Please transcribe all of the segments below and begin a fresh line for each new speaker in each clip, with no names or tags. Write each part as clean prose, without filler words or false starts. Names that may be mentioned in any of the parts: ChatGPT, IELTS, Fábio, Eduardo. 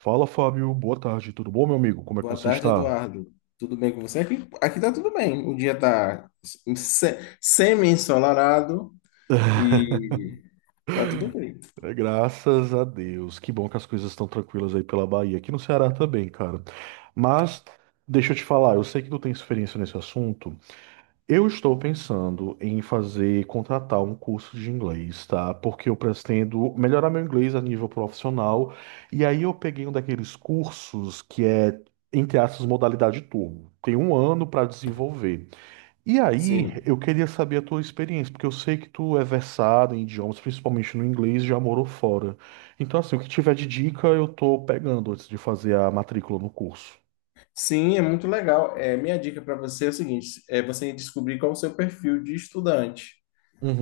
Fala, Fábio. Boa tarde. Tudo bom, meu amigo? Como é que
Boa
você
tarde,
está?
Eduardo. Tudo bem com você? Aqui tá tudo bem. O dia tá semi-ensolarado e tá tudo bem.
É, graças a Deus. Que bom que as coisas estão tranquilas aí pela Bahia. Aqui no Ceará também, cara. Mas deixa eu te falar, eu sei que tu tem experiência nesse assunto. Eu estou pensando em fazer, contratar um curso de inglês, tá? Porque eu pretendo melhorar meu inglês a nível profissional. E aí eu peguei um daqueles cursos que é, entre aspas, modalidade turbo. Tem um ano para desenvolver. E aí,
Sim.
eu queria saber a tua experiência, porque eu sei que tu é versado em idiomas, principalmente no inglês, já morou fora. Então, assim, o que tiver de dica, eu tô pegando antes de fazer a matrícula no curso.
Sim, é muito legal. Minha dica para você é o seguinte, é você descobrir qual o seu perfil de estudante.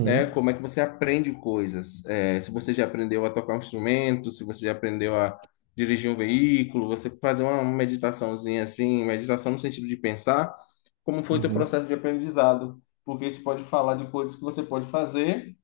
Né? Como é que você aprende coisas? Se você já aprendeu a tocar um instrumento, se você já aprendeu a dirigir um veículo, você fazer uma meditaçãozinha assim, meditação no sentido de pensar como foi o teu
uhum,
processo de aprendizado, porque isso pode falar de coisas que você pode fazer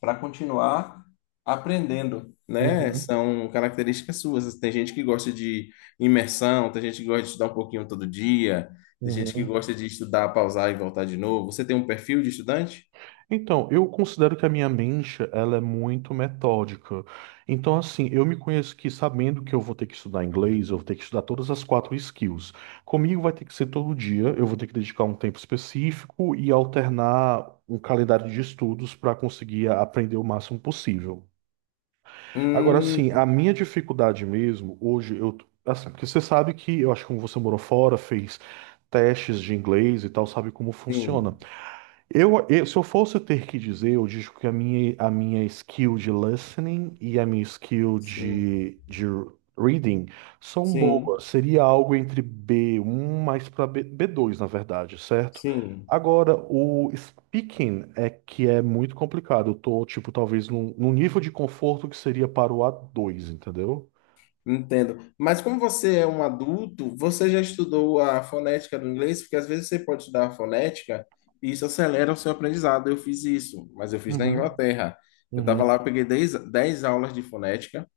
para continuar aprendendo, né?
uhum,
São características suas. Tem gente que gosta de imersão, tem gente que gosta de estudar um pouquinho todo dia, tem gente que
uhum.
gosta de estudar, pausar e voltar de novo. Você tem um perfil de estudante?
Então, eu considero que a minha mente, ela é muito metódica. Então, assim, eu me conheço que sabendo que eu vou ter que estudar inglês, eu vou ter que estudar todas as quatro skills. Comigo vai ter que ser todo dia, eu vou ter que dedicar um tempo específico e alternar um calendário de estudos para conseguir aprender o máximo possível. Agora,
Hum,
assim, a minha dificuldade mesmo, hoje eu, assim, porque você sabe que, eu acho que como você morou fora, fez testes de inglês e tal, sabe como funciona.
sim,
Se eu fosse ter que dizer, eu digo que a minha skill de listening e a minha skill
sim,
de reading são
sim,
boas. Seria algo entre B1 mais para B, B2, na verdade, certo?
sim,
Agora, o speaking é que é muito complicado. Eu tô, tipo, talvez num nível de conforto que seria para o A2, entendeu?
entendo. Mas como você é um adulto, você já estudou a fonética do inglês? Porque às vezes você pode estudar a fonética e isso acelera o seu aprendizado. Eu fiz isso, mas eu fiz na
Uhum,
Inglaterra. Eu estava lá, eu
uhum,
peguei dez aulas de fonética.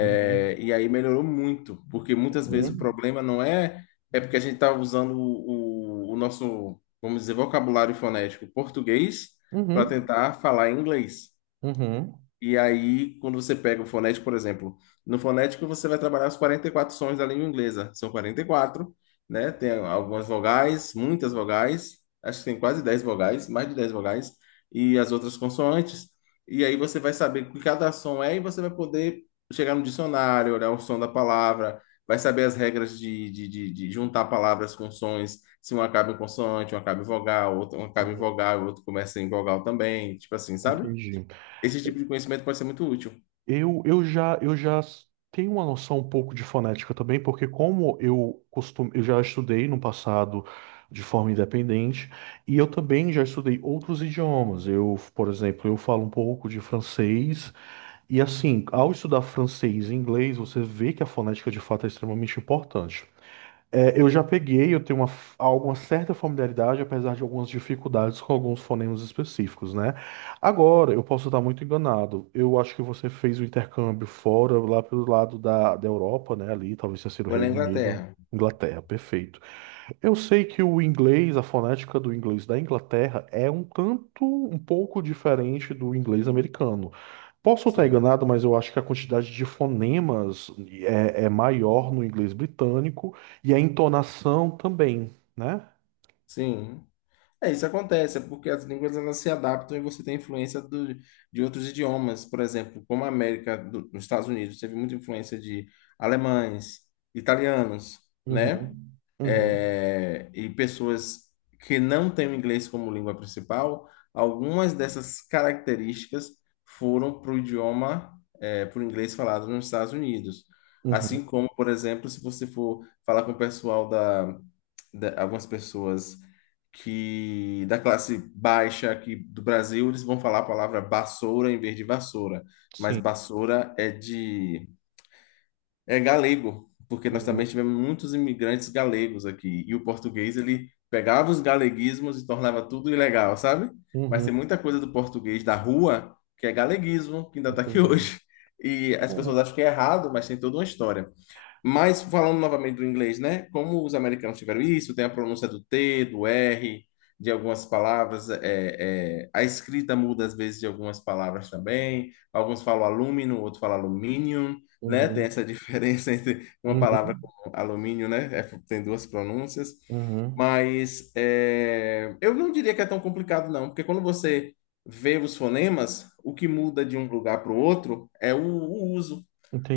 uhum,
E aí melhorou muito, porque muitas vezes o
uhum,
problema não é, é porque a gente está usando o nosso, vamos dizer, vocabulário fonético português para
uhum,
tentar falar inglês.
uhum,
E aí, quando você pega o fonético, por exemplo, no fonético você vai trabalhar os 44 sons da língua inglesa. São 44, né? Tem algumas vogais, muitas vogais, acho que tem quase 10 vogais, mais de 10 vogais, e as outras consoantes. E aí você vai saber o que cada som é e você vai poder chegar no dicionário, olhar o som da palavra, vai saber as regras de juntar palavras com sons, se uma acaba em consoante, uma acaba em vogal, outra uma acaba em
uhum.
vogal, outro começa em vogal também, tipo assim, sabe?
Entendi.
Esse tipo de conhecimento pode ser muito útil.
Eu já tenho uma noção um pouco de fonética também, porque como eu costumo, eu já estudei no passado de forma independente, e eu também já estudei outros idiomas. Eu, por exemplo, eu falo um pouco de francês, e assim, ao estudar francês e inglês, você vê que a fonética de fato é extremamente importante. É, eu já peguei, eu tenho alguma certa familiaridade, apesar de algumas dificuldades com alguns fonemas específicos, né? Agora, eu posso estar muito enganado. Eu acho que você fez o intercâmbio fora, lá pelo lado da Europa, né? Ali, talvez tenha sido o
Foi na
Reino Unido,
Inglaterra.
Inglaterra, perfeito. Eu sei que o inglês, a fonética do inglês da Inglaterra é um tanto, um pouco diferente do inglês americano. Posso estar
Sim.
enganado, mas eu acho que a quantidade de fonemas é maior no inglês britânico e a entonação também, né?
Sim. Isso acontece, é porque as línguas elas se adaptam e você tem influência de outros idiomas. Por exemplo, como a América, do, nos Estados Unidos, teve muita influência de alemães, italianos, né?
Uhum, uhum,
E pessoas que não têm o inglês como língua principal, algumas dessas características foram para o idioma, é, para o inglês falado nos Estados Unidos.
uhum,
Assim como, por exemplo, se você for falar com o pessoal da algumas pessoas que da classe baixa aqui do Brasil, eles vão falar a palavra vassoura em vez de vassoura, mas
sim,
vassoura é de galego, porque nós também
uhum,
tivemos muitos imigrantes galegos aqui. E o português, ele pegava os galeguismos e tornava tudo ilegal, sabe? Mas tem
uhum,
muita coisa do português da rua que é galeguismo, que ainda está aqui
entendi.
hoje. E as pessoas
É,
acham que é errado, mas tem toda uma história. Mas falando novamente do inglês, né? Como os americanos tiveram isso, tem a pronúncia do T, do R, de algumas palavras, a escrita muda às vezes de algumas palavras também. Alguns falam alumínio, outros falam aluminium, né? Tem
uhum,
essa diferença entre uma palavra
uhum,
como alumínio, né? É, tem duas pronúncias.
uhum,
Mas é, eu não diria que é tão complicado, não, porque quando você vê os fonemas, o que muda de um lugar para o outro é o uso.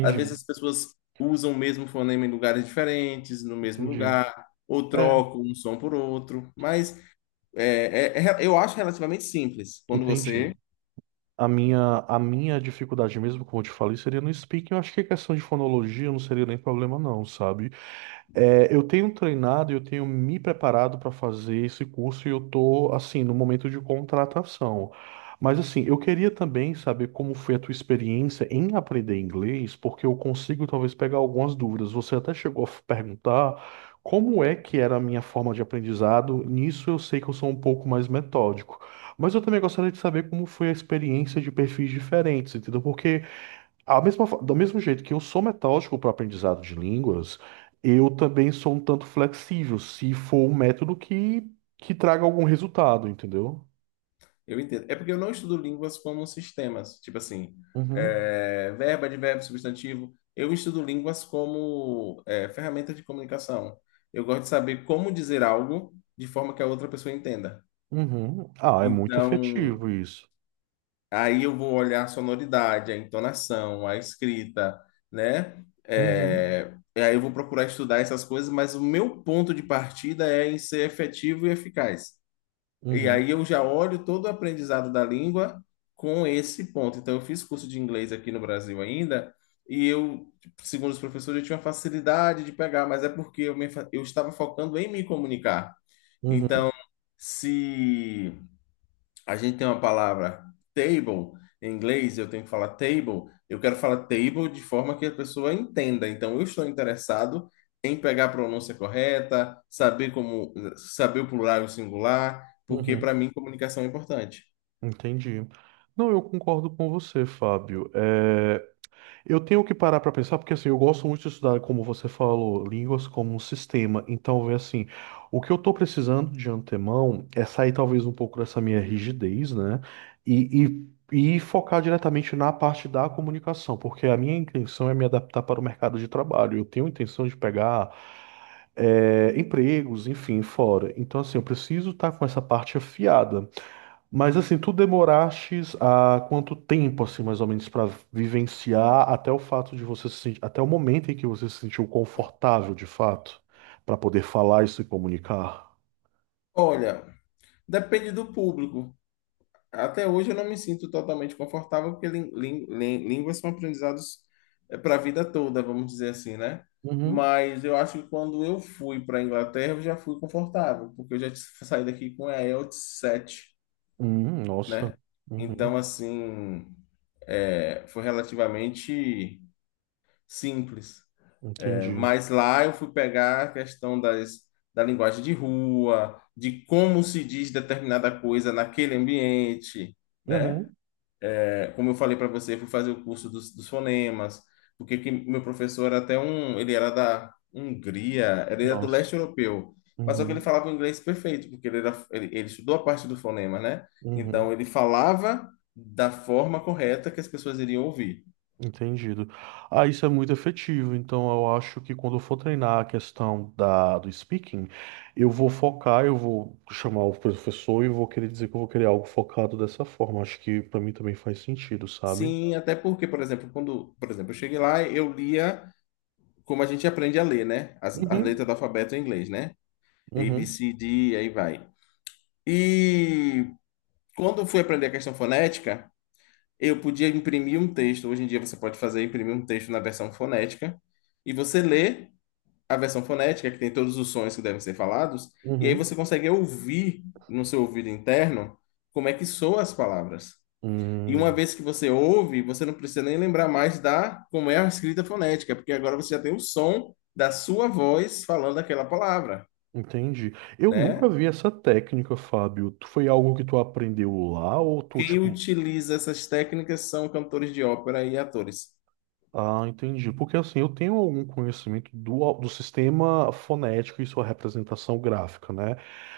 Às vezes as pessoas usam o mesmo fonema em lugares diferentes, no mesmo
entendi.
lugar, ou
É,
trocam um som por outro, mas eu acho relativamente simples quando
entendi.
você.
A minha dificuldade mesmo, como eu te falei, seria no speaking. Eu acho que a questão de fonologia não seria nem problema, não, sabe? É, eu tenho treinado, eu tenho me preparado para fazer esse curso e eu tô assim no momento de contratação. Mas assim, eu queria também saber como foi a tua experiência em aprender inglês, porque eu consigo talvez pegar algumas dúvidas. Você até chegou a perguntar como é que era a minha forma de aprendizado. Nisso eu sei que eu sou um pouco mais metódico. Mas eu também gostaria de saber como foi a experiência de perfis diferentes, entendeu? Porque do mesmo jeito que eu sou metódico para o aprendizado de línguas, eu também sou um tanto flexível, se for um método que traga algum resultado, entendeu?
Eu entendo. É porque eu não estudo línguas como sistemas, tipo assim,
Uhum,
é, verbo, advérbio, substantivo. Eu estudo línguas como é, ferramenta de comunicação. Eu gosto de saber como dizer algo de forma que a outra pessoa entenda.
uhum. Ah, é muito
Então,
efetivo isso.
aí eu vou olhar a sonoridade, a entonação, a escrita, né?
Uhum,
E aí eu vou procurar estudar essas coisas, mas o meu ponto de partida é em ser efetivo e eficaz. E
uhum,
aí eu já olho todo o aprendizado da língua com esse ponto. Então eu fiz curso de inglês aqui no Brasil ainda, e eu, segundo os professores, eu tinha facilidade de pegar, mas é porque eu estava focando em me comunicar.
uhum,
Então, se a gente tem uma palavra table em inglês, eu tenho que falar table, eu quero falar table de forma que a pessoa entenda. Então, eu estou interessado em pegar a pronúncia correta, saber como saber o plural e o singular, porque para
uhum.
mim comunicação é importante.
Entendi. Não, eu concordo com você, Fábio. Eu tenho que parar para pensar, porque assim, eu gosto muito de estudar, como você falou, línguas como um sistema. Então, vê assim, o que eu estou precisando de antemão é sair talvez um pouco dessa minha rigidez, né? E, e focar diretamente na parte da comunicação, porque a minha intenção é me adaptar para o mercado de trabalho. Eu tenho intenção de pegar empregos, enfim, fora. Então, assim, eu preciso estar com essa parte afiada. Mas assim, tu demorastes há quanto tempo, assim, mais ou menos, para vivenciar até o fato de você se sentir, até o momento em que você se sentiu confortável, de fato, para poder falar e se comunicar?
Olha, depende do público. Até hoje eu não me sinto totalmente confortável, porque línguas são aprendizados para a vida toda, vamos dizer assim, né?
Uhum.
Mas eu acho que quando eu fui para a Inglaterra, eu já fui confortável, porque saí daqui com a IELTS 7,
Nossa.
né? Então,
Uhum.
assim, é, foi relativamente simples. É,
Entendi.
mas lá eu fui pegar a questão das, da linguagem de rua, de como se diz determinada coisa naquele ambiente, né?
Uhum.
É, como eu falei para você, eu fui fazer o curso dos fonemas, porque que meu professor era até um, ele era da Hungria, ele era do
Nossa.
leste europeu, mas só que ele
Uhum.
falava o inglês perfeito, porque ele estudou a parte do fonema, né? Então
Uhum.
ele falava da forma correta que as pessoas iriam ouvir.
Entendido. Ah, isso é muito efetivo. Então, eu acho que quando eu for treinar a questão da, do speaking, eu vou focar, eu vou chamar o professor e vou querer dizer que eu vou querer algo focado dessa forma. Acho que para mim também faz sentido, sabe?
Sim, até porque, por exemplo, quando, por exemplo, eu cheguei lá, eu lia como a gente aprende a ler, né? As letras
Uhum,
do alfabeto em inglês, né? A, B,
uhum,
C, D, aí vai. E quando eu fui aprender a questão fonética, eu podia imprimir um texto. Hoje em dia você pode fazer imprimir um texto na versão fonética e você lê a versão fonética que tem todos os sons que devem ser falados e aí
uhum.
você consegue ouvir no seu ouvido interno como é que soam as palavras. E uma
Hum,
vez que você ouve, você não precisa nem lembrar mais da como é a escrita fonética, porque agora você já tem o som da sua voz falando aquela palavra,
entendi. Eu nunca
né?
vi essa técnica, Fábio. Foi algo que tu aprendeu lá ou tu,
Quem
tipo.
utiliza essas técnicas são cantores de ópera e atores.
Ah, entendi. Porque assim, eu tenho algum conhecimento do sistema fonético e sua representação gráfica, né?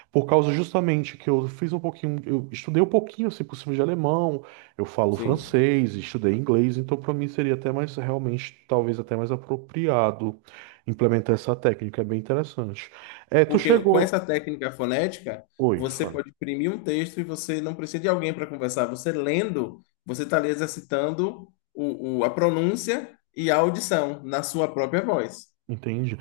Por causa justamente que eu fiz um pouquinho, eu estudei um pouquinho, se possível, de alemão, eu falo
Sim.
francês, estudei inglês, então para mim seria até mais, realmente, talvez até mais apropriado implementar essa técnica, é bem interessante. É, tu
Porque com
chegou.
essa técnica fonética,
Oi,
você
Fábio.
pode imprimir um texto e você não precisa de alguém para conversar. Você lendo, você está ali exercitando a pronúncia e a audição na sua própria voz.
Entendi.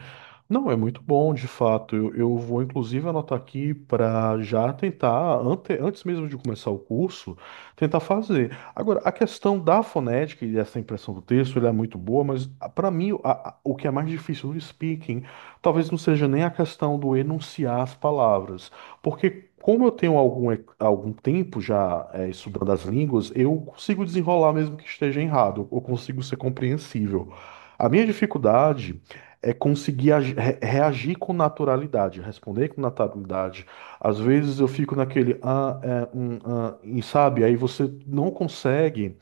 Não, é muito bom, de fato. Eu vou inclusive anotar aqui para já tentar, antes mesmo de começar o curso, tentar fazer. Agora, a questão da fonética e dessa impressão do texto, ela é muito boa, mas para mim o que é mais difícil no speaking, talvez não seja nem a questão do enunciar as palavras, porque como eu tenho algum tempo já estudando as línguas, eu consigo desenrolar mesmo que esteja errado, eu consigo ser compreensível. A minha dificuldade é conseguir reagir com naturalidade, responder com naturalidade. Às vezes eu fico naquele ah, é, ah, e sabe, aí você não consegue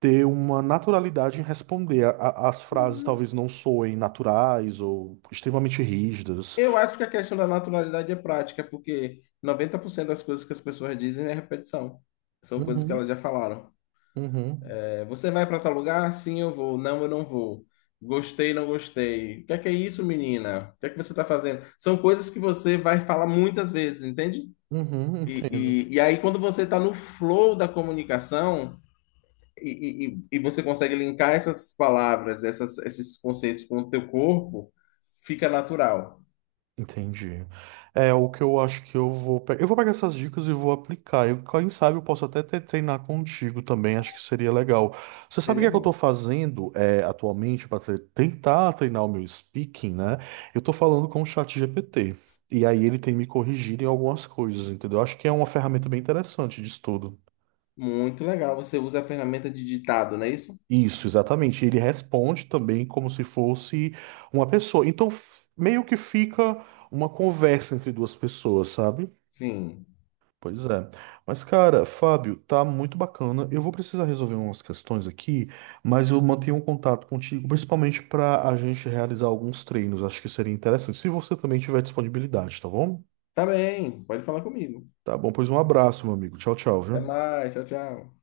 ter uma naturalidade em responder. As frases
Uhum.
talvez não soem naturais ou extremamente rígidas.
Eu acho que a questão da naturalidade é prática, porque 90% das coisas que as pessoas dizem é repetição. São coisas que elas
Uhum,
já falaram.
uhum,
É, você vai para tal lugar? Sim, eu vou. Não, eu não vou. Gostei, não gostei. O que é isso, menina? O que é que você está fazendo? São coisas que você vai falar muitas vezes, entende?
uhum, entendo.
E aí, quando você está no flow da comunicação e você consegue linkar essas palavras, essas, esses conceitos com o teu corpo, fica natural.
Entendi. É o que eu acho que eu vou pegar. Eu vou pegar essas dicas e vou aplicar. Quem sabe eu posso até treinar contigo também, acho que seria legal. Você sabe o que
Seria
é que eu estou
bom.
fazendo é, atualmente para tentar treinar o meu speaking, né? Eu estou falando com o chat GPT. E aí ele tem me corrigido em algumas coisas, entendeu? Acho que é uma ferramenta bem interessante de estudo.
Muito legal. Você usa a ferramenta de ditado, não é isso?
Isso, exatamente. Ele responde também como se fosse uma pessoa. Então, meio que fica uma conversa entre duas pessoas, sabe?
Sim.
Pois é. Mas, cara, Fábio, tá muito bacana. Eu vou precisar resolver umas questões aqui, mas eu mantenho um contato contigo, principalmente para a gente realizar alguns treinos. Acho que seria interessante, se você também tiver disponibilidade, tá bom?
Tá bem. Pode falar comigo.
Tá bom, pois um abraço, meu amigo. Tchau, tchau,
Até
viu?
mais. Tchau, tchau.